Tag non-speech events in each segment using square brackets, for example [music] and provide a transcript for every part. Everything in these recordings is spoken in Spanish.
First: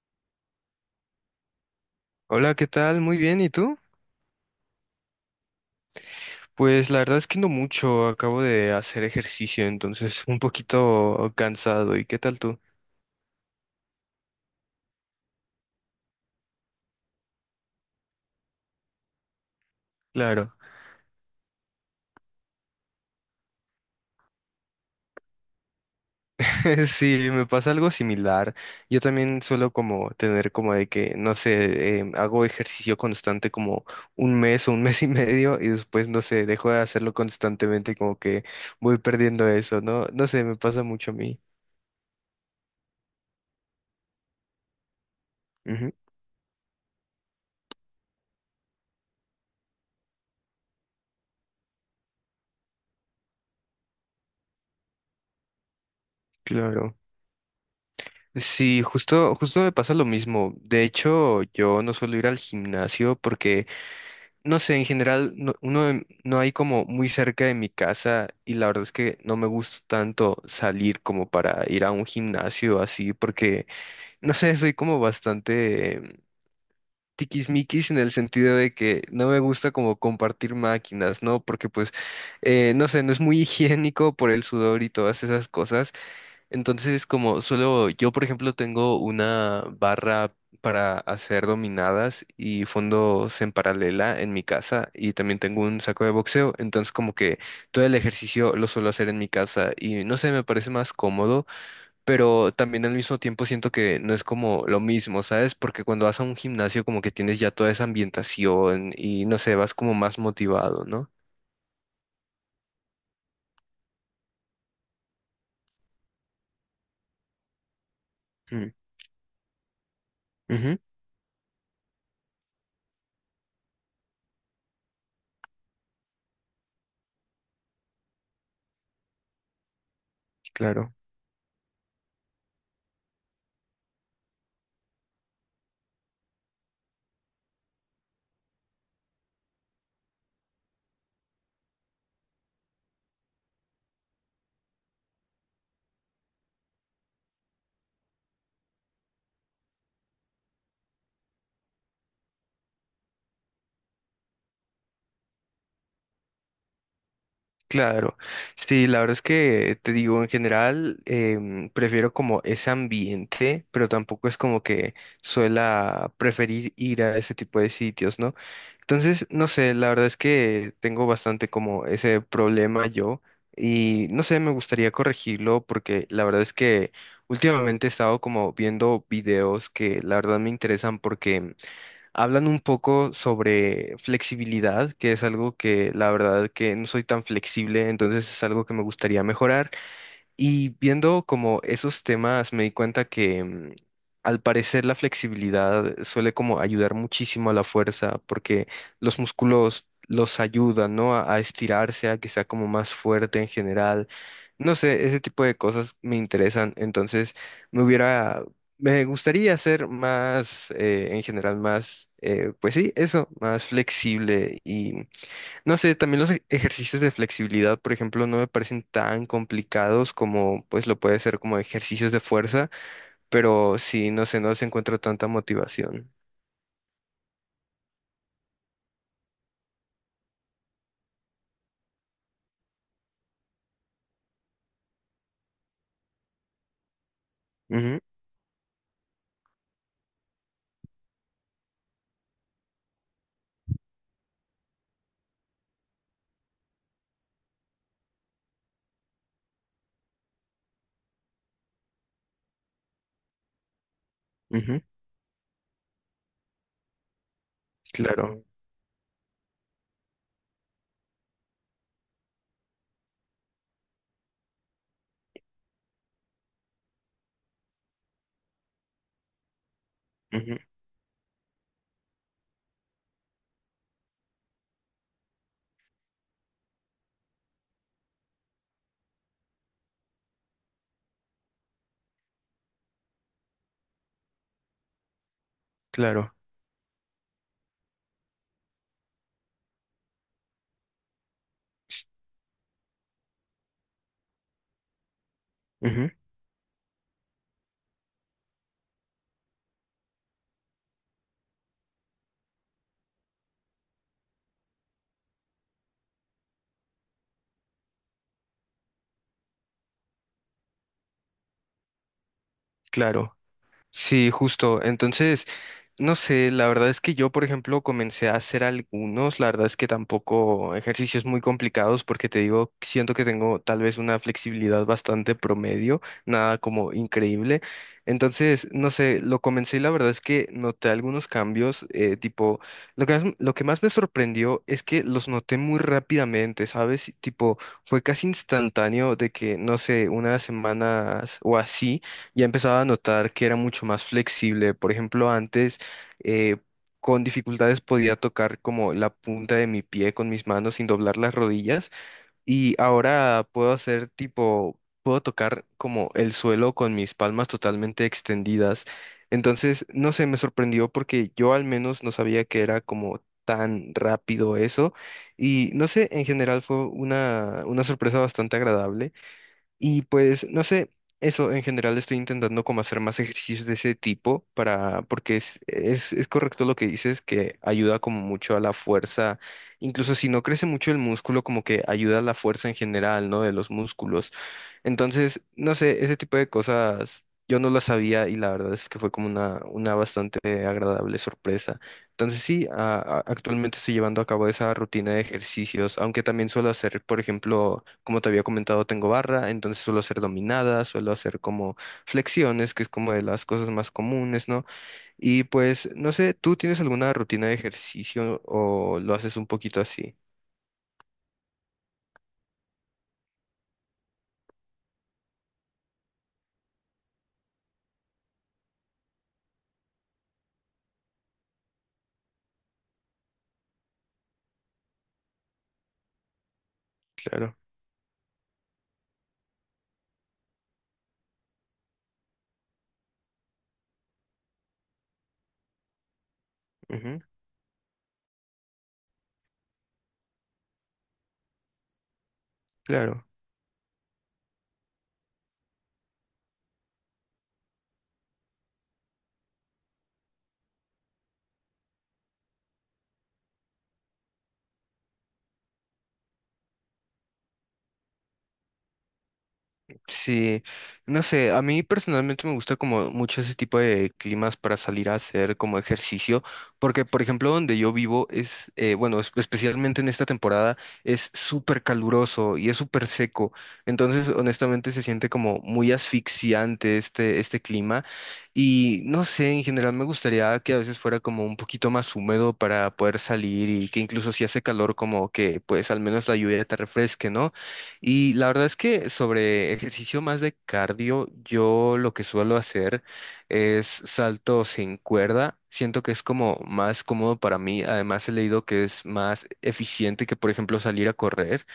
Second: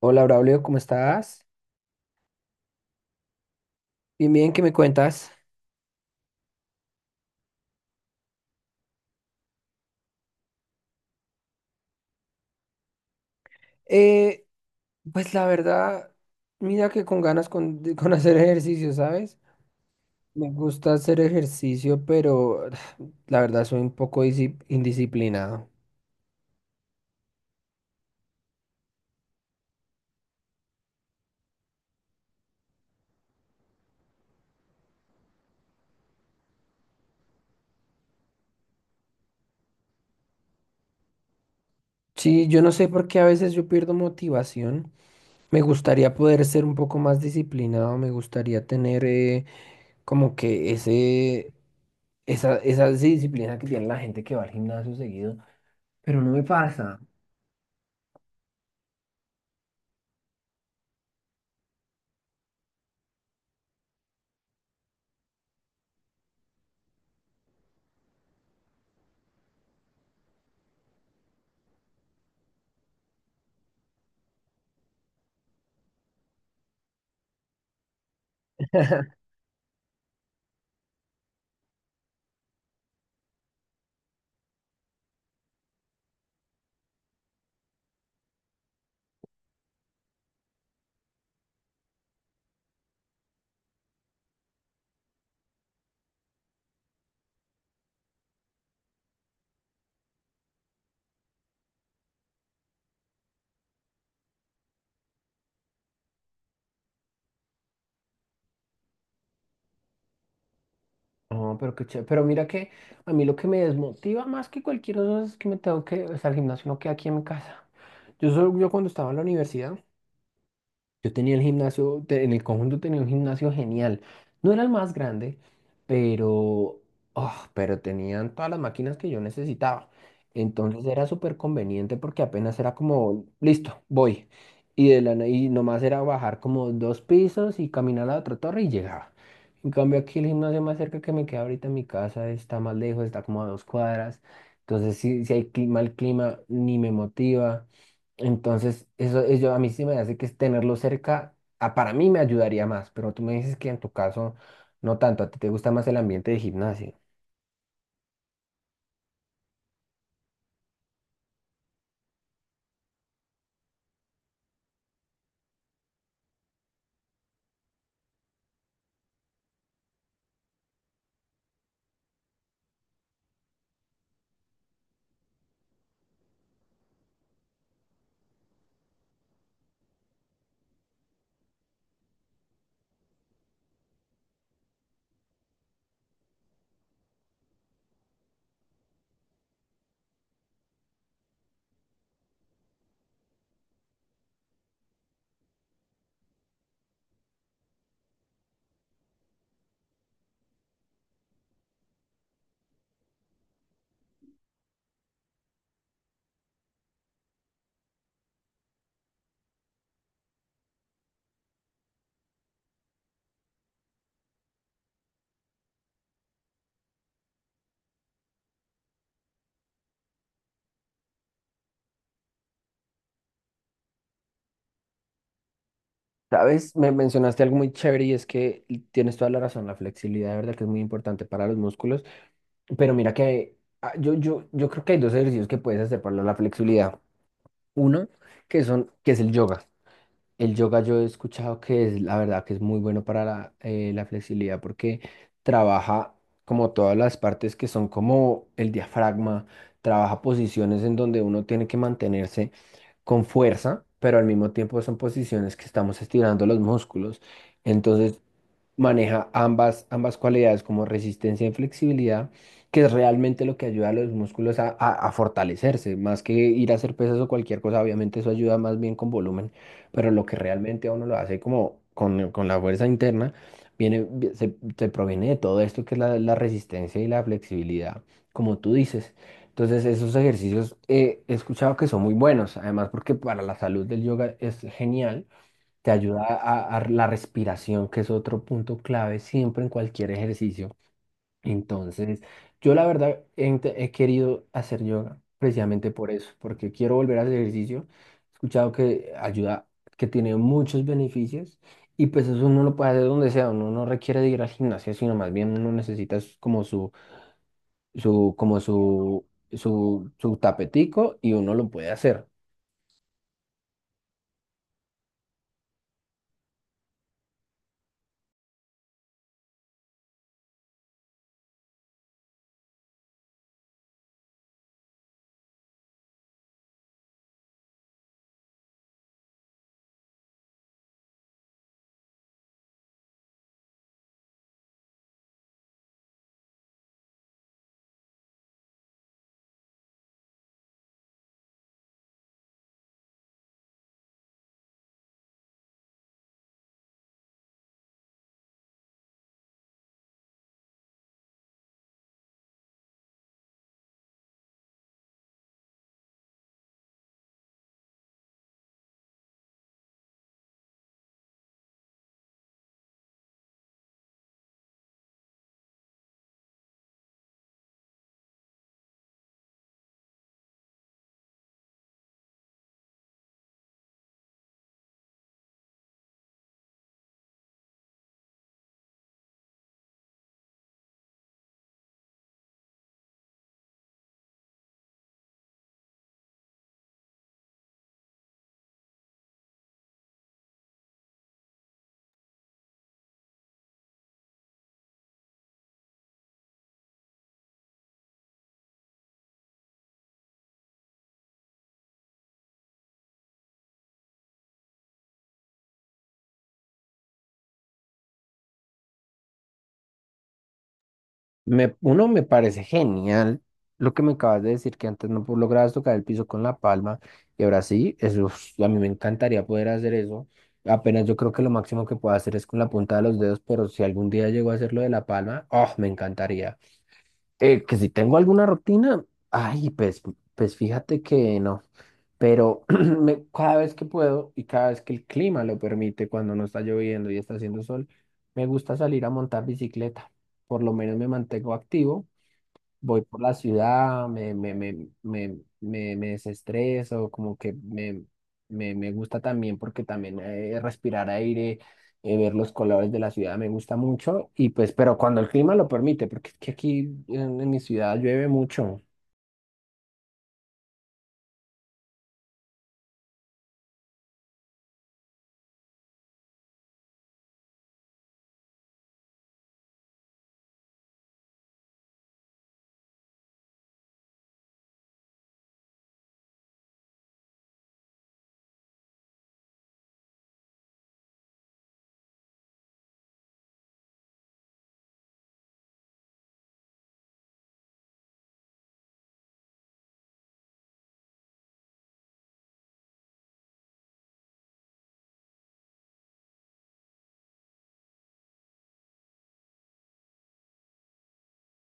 Hola, Braulio, ¿cómo estás? Hola, ¿qué tal? Muy bien, ¿y tú? Bien, bien, ¿qué me cuentas? Pues la verdad es que no mucho, acabo de hacer ejercicio, entonces un poquito cansado. ¿Y qué tal tú? Eh, pues la verdad, mira que con ganas con, de- [laughs] con hacer ejercicio, ¿sabes? Me Claro, gusta hacer ejercicio, pero [sighs] la verdad soy un poco disi- indisciplinado. [laughs] sí, me pasa algo similar. Yo también suelo como tener como de que, no sé, hago ejercicio constante como un mes o un [laughs] mes y medio y después, no sé, dejo de hacerlo constantemente, como que voy perdiendo eso, ¿no? No sé, me pasa mucho a mí. Sí, yo no sé por qué a veces yo pierdo motivación. Me Ujú, gustaría poder ser un poco más disciplinado, me gustaría tener como que ese, esa disciplina que tiene la gente que va al gimnasio seguido, pero no me claro. pasa. Sí, justo, justo me pasa lo mismo. De hecho, yo no suelo ir al gimnasio porque, no sé, en general no, no hay como muy cerca de mi casa y la verdad es que no me gusta tanto salir como para ir a un gimnasio así porque, no sé, soy como bastante tiquismiquis en el sentido de que no me gusta como compartir máquinas, ¿no? Porque pues, no sé, no es muy higiénico por el sudor y todas esas cosas. Entonces, como solo yo, por ejemplo, tengo una barra para hacer dominadas y fondos en paralela en mi casa y también tengo un saco de boxeo, entonces como que todo el ejercicio lo suelo hacer en mi casa y no sé, me parece más cómodo, pero también al mismo tiempo siento que no es como lo mismo, ¿sabes? Porque cuando vas a un gimnasio como que tienes ya toda esa ambientación y no sé, vas como más motivado, ¿no? No, pero qué chévere. Pero mira que a mí lo que me desmotiva más que cualquier cosa es que me tengo que, o sea, el gimnasio no queda aquí en mi casa. Yo, solo- yo Mm, cuando estaba en la universidad, ujú, yo tenía el gimnasio, te- en el conjunto tenía un gimnasio genial. No era el más grande, pero, ah, pero tenían todas las máquinas que yo necesitaba. Entonces claro. era súper conveniente porque apenas era como, listo, voy. Y, de la, na- y nomás era bajar como dos pisos y caminar a la otra torre y llegaba. En cambio aquí el gimnasio más cerca que me queda ahorita en mi casa está más lejos, está como a dos cuadras. Entonces si hay cli- mal clima, ni me motiva. Entonces, eso a mí sí me hace que es tenerlo cerca, ah, para mí me ayudaría más, pero tú me dices que en tu caso no tanto, a ti te gusta más el ambiente de gimnasio. Claro, sí, la verdad es que te digo, en general prefiero como ese ambiente, pero tampoco es como que suela preferir ir a ese tipo de sitios, ¿no? Entonces, no sé, la verdad es que tengo bastante como ese problema yo y no sé, me gustaría corregirlo porque la verdad es que últimamente he estado como viendo videos que la verdad me interesan porque hablan un poco sobre flexibilidad, que es algo que la verdad que no soy tan flexible, entonces es algo que me gustaría mejorar. Y viendo como esos temas, me di cuenta que al parecer la flexibilidad suele como ayudar muchísimo a la fuerza, porque los músculos los ayudan, ¿no? A estirarse, a que sea como más fuerte en general. No sé, ese tipo de cosas me interesan. Entonces, me hubiera, me gustaría ser más, en general, más, pues sí, eso, más flexible, no sé, también los ejercicios de flexibilidad, por ejemplo, no me parecen tan complicados como pues lo puede ser como ejercicios de fuerza, pero sí, no sé, no se encuentra tanta motivación. Sabes, me mencionaste algo muy chévere y es que y tienes toda la razón, la flexibilidad de verdad que es muy importante para los músculos, pero mira que ah, yo creo que hay dos ejercicios que puedes hacer para la flexibilidad. Ujú, Uno, que son, que es el yoga. El yoga yo he escuchado que es, la verdad, que es muy bueno para la, la flexibilidad porque trabaja como todas las partes que son como el diafragma, trabaja posiciones en donde uno tiene que mantenerse con fuerza, pero al mismo tiempo ujú, son posiciones que estamos estirando los músculos. Entonces, claro, maneja ambas, ambas cualidades como resistencia y flexibilidad, que es realmente lo que ayuda a los músculos a fortalecerse, más que ir a hacer pesas o cualquier cosa, obviamente eso ayuda más bien con volumen, pero lo que ujú, realmente a uno lo hace como con la fuerza interna, viene, vi- se proviene de todo esto que es la, la resistencia y la flexibilidad, como tú dices. Entonces esos ejercicios he escuchado que son muy buenos, además porque para la salud del yoga es genial, te ayuda claro, a la respiración, que es otro punto clave siempre en cualquier ejercicio. Entonces, yo la verdad he, int- he querido hacer yoga precisamente por ujú, eso, porque quiero volver al ejercicio. He escuchado que ayuda, que tiene muchos beneficios y pues eso uno lo puede hacer donde sea, uno no requiere de ir al gimnasio, sino más bien uno necesita es como su, como su tapetico y uno lo puede hacer. claro. Sí, justo. Entonces, no sé, la verdad es que yo, por ejemplo, comencé a hacer algunos, la verdad es que tampoco ejercicios muy complicados porque te digo, siento que tengo tal vez una flexibilidad bastante promedio, nada como increíble. Entonces, no sé, lo comencé y la verdad es que noté algunos cambios, tipo, lo que más me sorprendió es que los noté muy rápidamente, ¿sabes? Tipo, fue casi instantáneo de que, no sé, unas semanas o así, ya empezaba a notar que era mucho más flexible. Por ejemplo, antes eh, con dificultades podía tocar como la punta de mi pie con mis manos sin doblar las rodillas y ahora puedo hacer tipo, puedo tocar como el suelo con mis palmas totalmente extendidas. Entonces, no sé, me sorprendió porque yo al menos no sabía que era como tan rápido eso y no sé, en general fue una sorpresa bastante agradable. Y pues, no sé, eso en general estoy intentando como hacer más ejercicios de ese tipo para, porque es correcto lo que dices, que ayuda como mucho a la fuerza, incluso si no crece mucho el músculo, como que ayuda a la fuerza en general, ¿no? De los músculos. Entonces, no sé, ese tipo de cosas yo no las sabía y la verdad es que fue como una bastante agradable sorpresa. Entonces, sí, actualmente estoy llevando a cabo esa rutina de ejercicios, aunque también suelo hacer, por ejemplo, como te había comentado, tengo barra, entonces suelo hacer dominadas, suelo hacer como flexiones, que es como de las cosas más comunes, ¿no? Y pues, no sé, ¿tú tienes alguna rutina de ejercicio o lo haces un poquito así? Me, uno me parece genial lo que me acabas de decir, que antes no pu- lograbas tocar el piso con la palma y ahora sí, eso, es- a mí me encantaría poder hacer eso. Apenas yo creo que lo máximo que puedo hacer es con la punta de los dedos, pero si algún día llego a hacerlo de la palma, oh, me encantaría. Claro, Que si tengo alguna rutina, ay, pues, pues fíjate que no, pero [clears throat] me- cada vez que puedo y cada vez que el clima lo permite, cuando no está lloviendo y ujú, está haciendo sol, me gusta salir a montar bicicleta. Por lo menos me mantengo activo, voy por claro. la ciudad, me desestreso, como que me gusta también porque también respirar aire, ver los colores de la ciudad me gusta mucho y pues, pero cuando el clima lo permite, porque es que aquí en mi ciudad llueve mucho. Sí, no sé, a mí personalmente me gusta como mucho ese tipo de climas para salir a hacer como ejercicio, porque por ejemplo donde yo vivo es, bueno, especialmente en esta temporada es súper caluroso y es súper seco, entonces honestamente se siente como muy asfixiante este, este clima y no sé, en general me gustaría que a veces fuera como un poquito más húmedo para poder salir y que incluso si hace calor como que pues al menos la lluvia te refresque, ¿no? Y la verdad es que sobre ejercicio más de cardio, yo lo que suelo hacer es salto sin cuerda. Siento que es como más cómodo para mí. Además, he leído que es más eficiente que, por ejemplo, salir a correr.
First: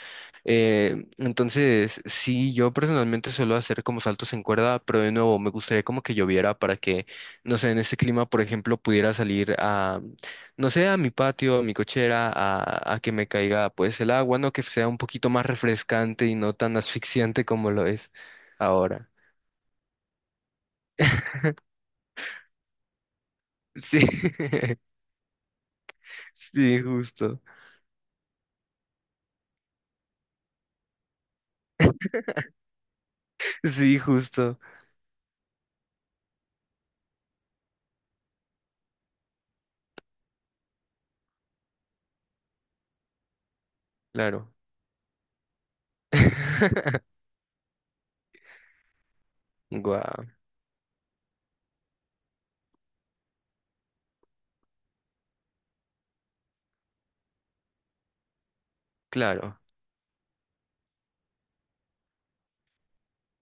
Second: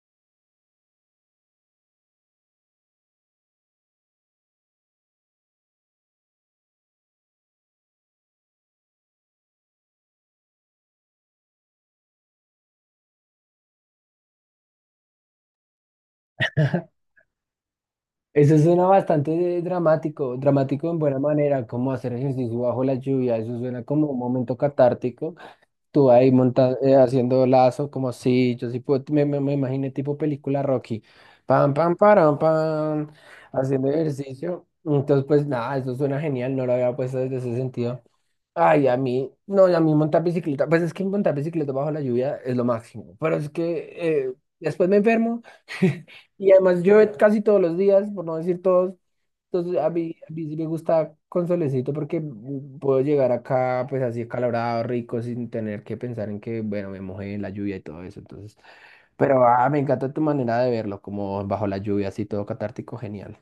Entonces, sí, yo personalmente suelo hacer como saltos en cuerda, pero de nuevo, me gustaría como que lloviera para que, no sé, en este clima, por ejemplo, pudiera salir a, no sé, a mi patio, a mi cochera, a que me caiga pues el agua, ¿no? Que sea un poquito más refrescante y no tan asfixiante como lo es Eso suena ahora. bastante dramático, dramático en buena manera, [laughs] como hacer ejercicio bajo la lluvia, eso suena Sí, como un momento [laughs] catártico. Tú ahí monta sí, justo. haciendo lazo, como si yo sí puedo, me imaginé tipo película Rocky. Pam, pam, [laughs] param, pam, haciendo Sí, justo. ejercicio. Entonces, pues nada, eso suena genial, no lo había puesto desde ese sentido. Ay, a mí, no, y a mí montar bicicleta, pues es que montar bicicleta bajo la lluvia es lo máximo, pero es que eh, Claro. después me enfermo [laughs] y además llueve [laughs] casi todos los días, por no decir todos, entonces, Guau, a mí sí me gusta con solecito porque puedo llegar acá, pues así acalorado, rico, sin tener que pensar en que, bueno, me mojé en la lluvia y todo eso. Entonces, pero claro. ah, me encanta tu manera de verlo, como bajo la lluvia, así todo catártico, genial.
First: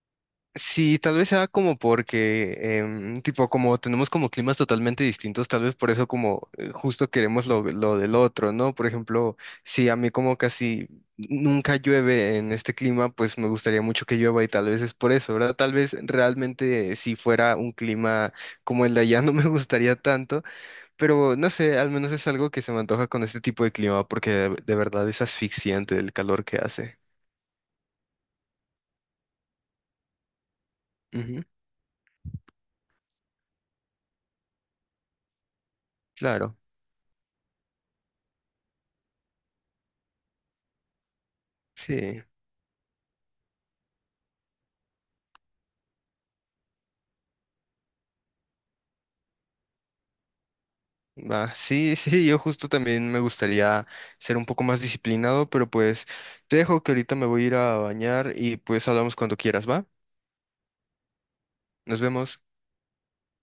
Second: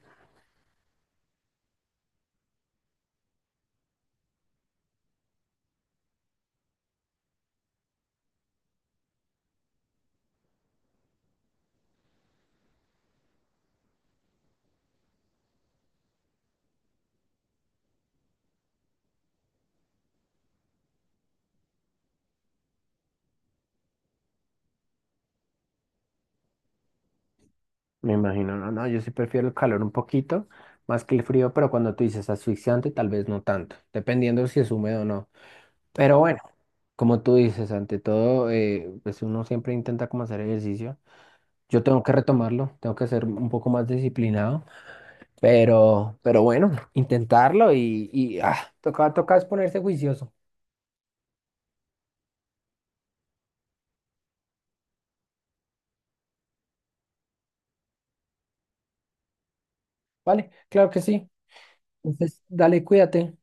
Sí, tal vez sea como porque, tipo, como tenemos como climas totalmente distintos, tal vez por eso como justo queremos lo del otro, ¿no? Por ejemplo, si a mí como casi nunca llueve en este clima, pues me gustaría mucho que llueva y tal vez es por eso, ¿verdad? Tal vez realmente si fuera un clima como el de allá [laughs] no me gustaría tanto, pero no sé, al menos es algo que se me antoja con este tipo de clima porque de verdad es asfixiante el calor que hace. Me imagino, no, no, yo sí prefiero el calor un poquito más que el Ujú, frío, pero cuando tú dices asfixiante, tal vez no tanto, dependiendo si es húmedo o no. Pero bueno, claro, como tú dices, ante todo, pues uno siempre intenta como hacer ejercicio. Yo tengo que sí. retomarlo, tengo que ser un poco más disciplinado. Pero bueno, intentarlo y ah, toca, toca es ponerse juicioso. Va, sí, sí, yo justo también me gustaría ser un poco más disciplinado, pero pues te dejo que ahorita me voy a ir a bañar y pues hablamos cuando quieras, ¿va? ¿Vale? Claro que sí. Nos vemos. Entonces, dale, cuídate.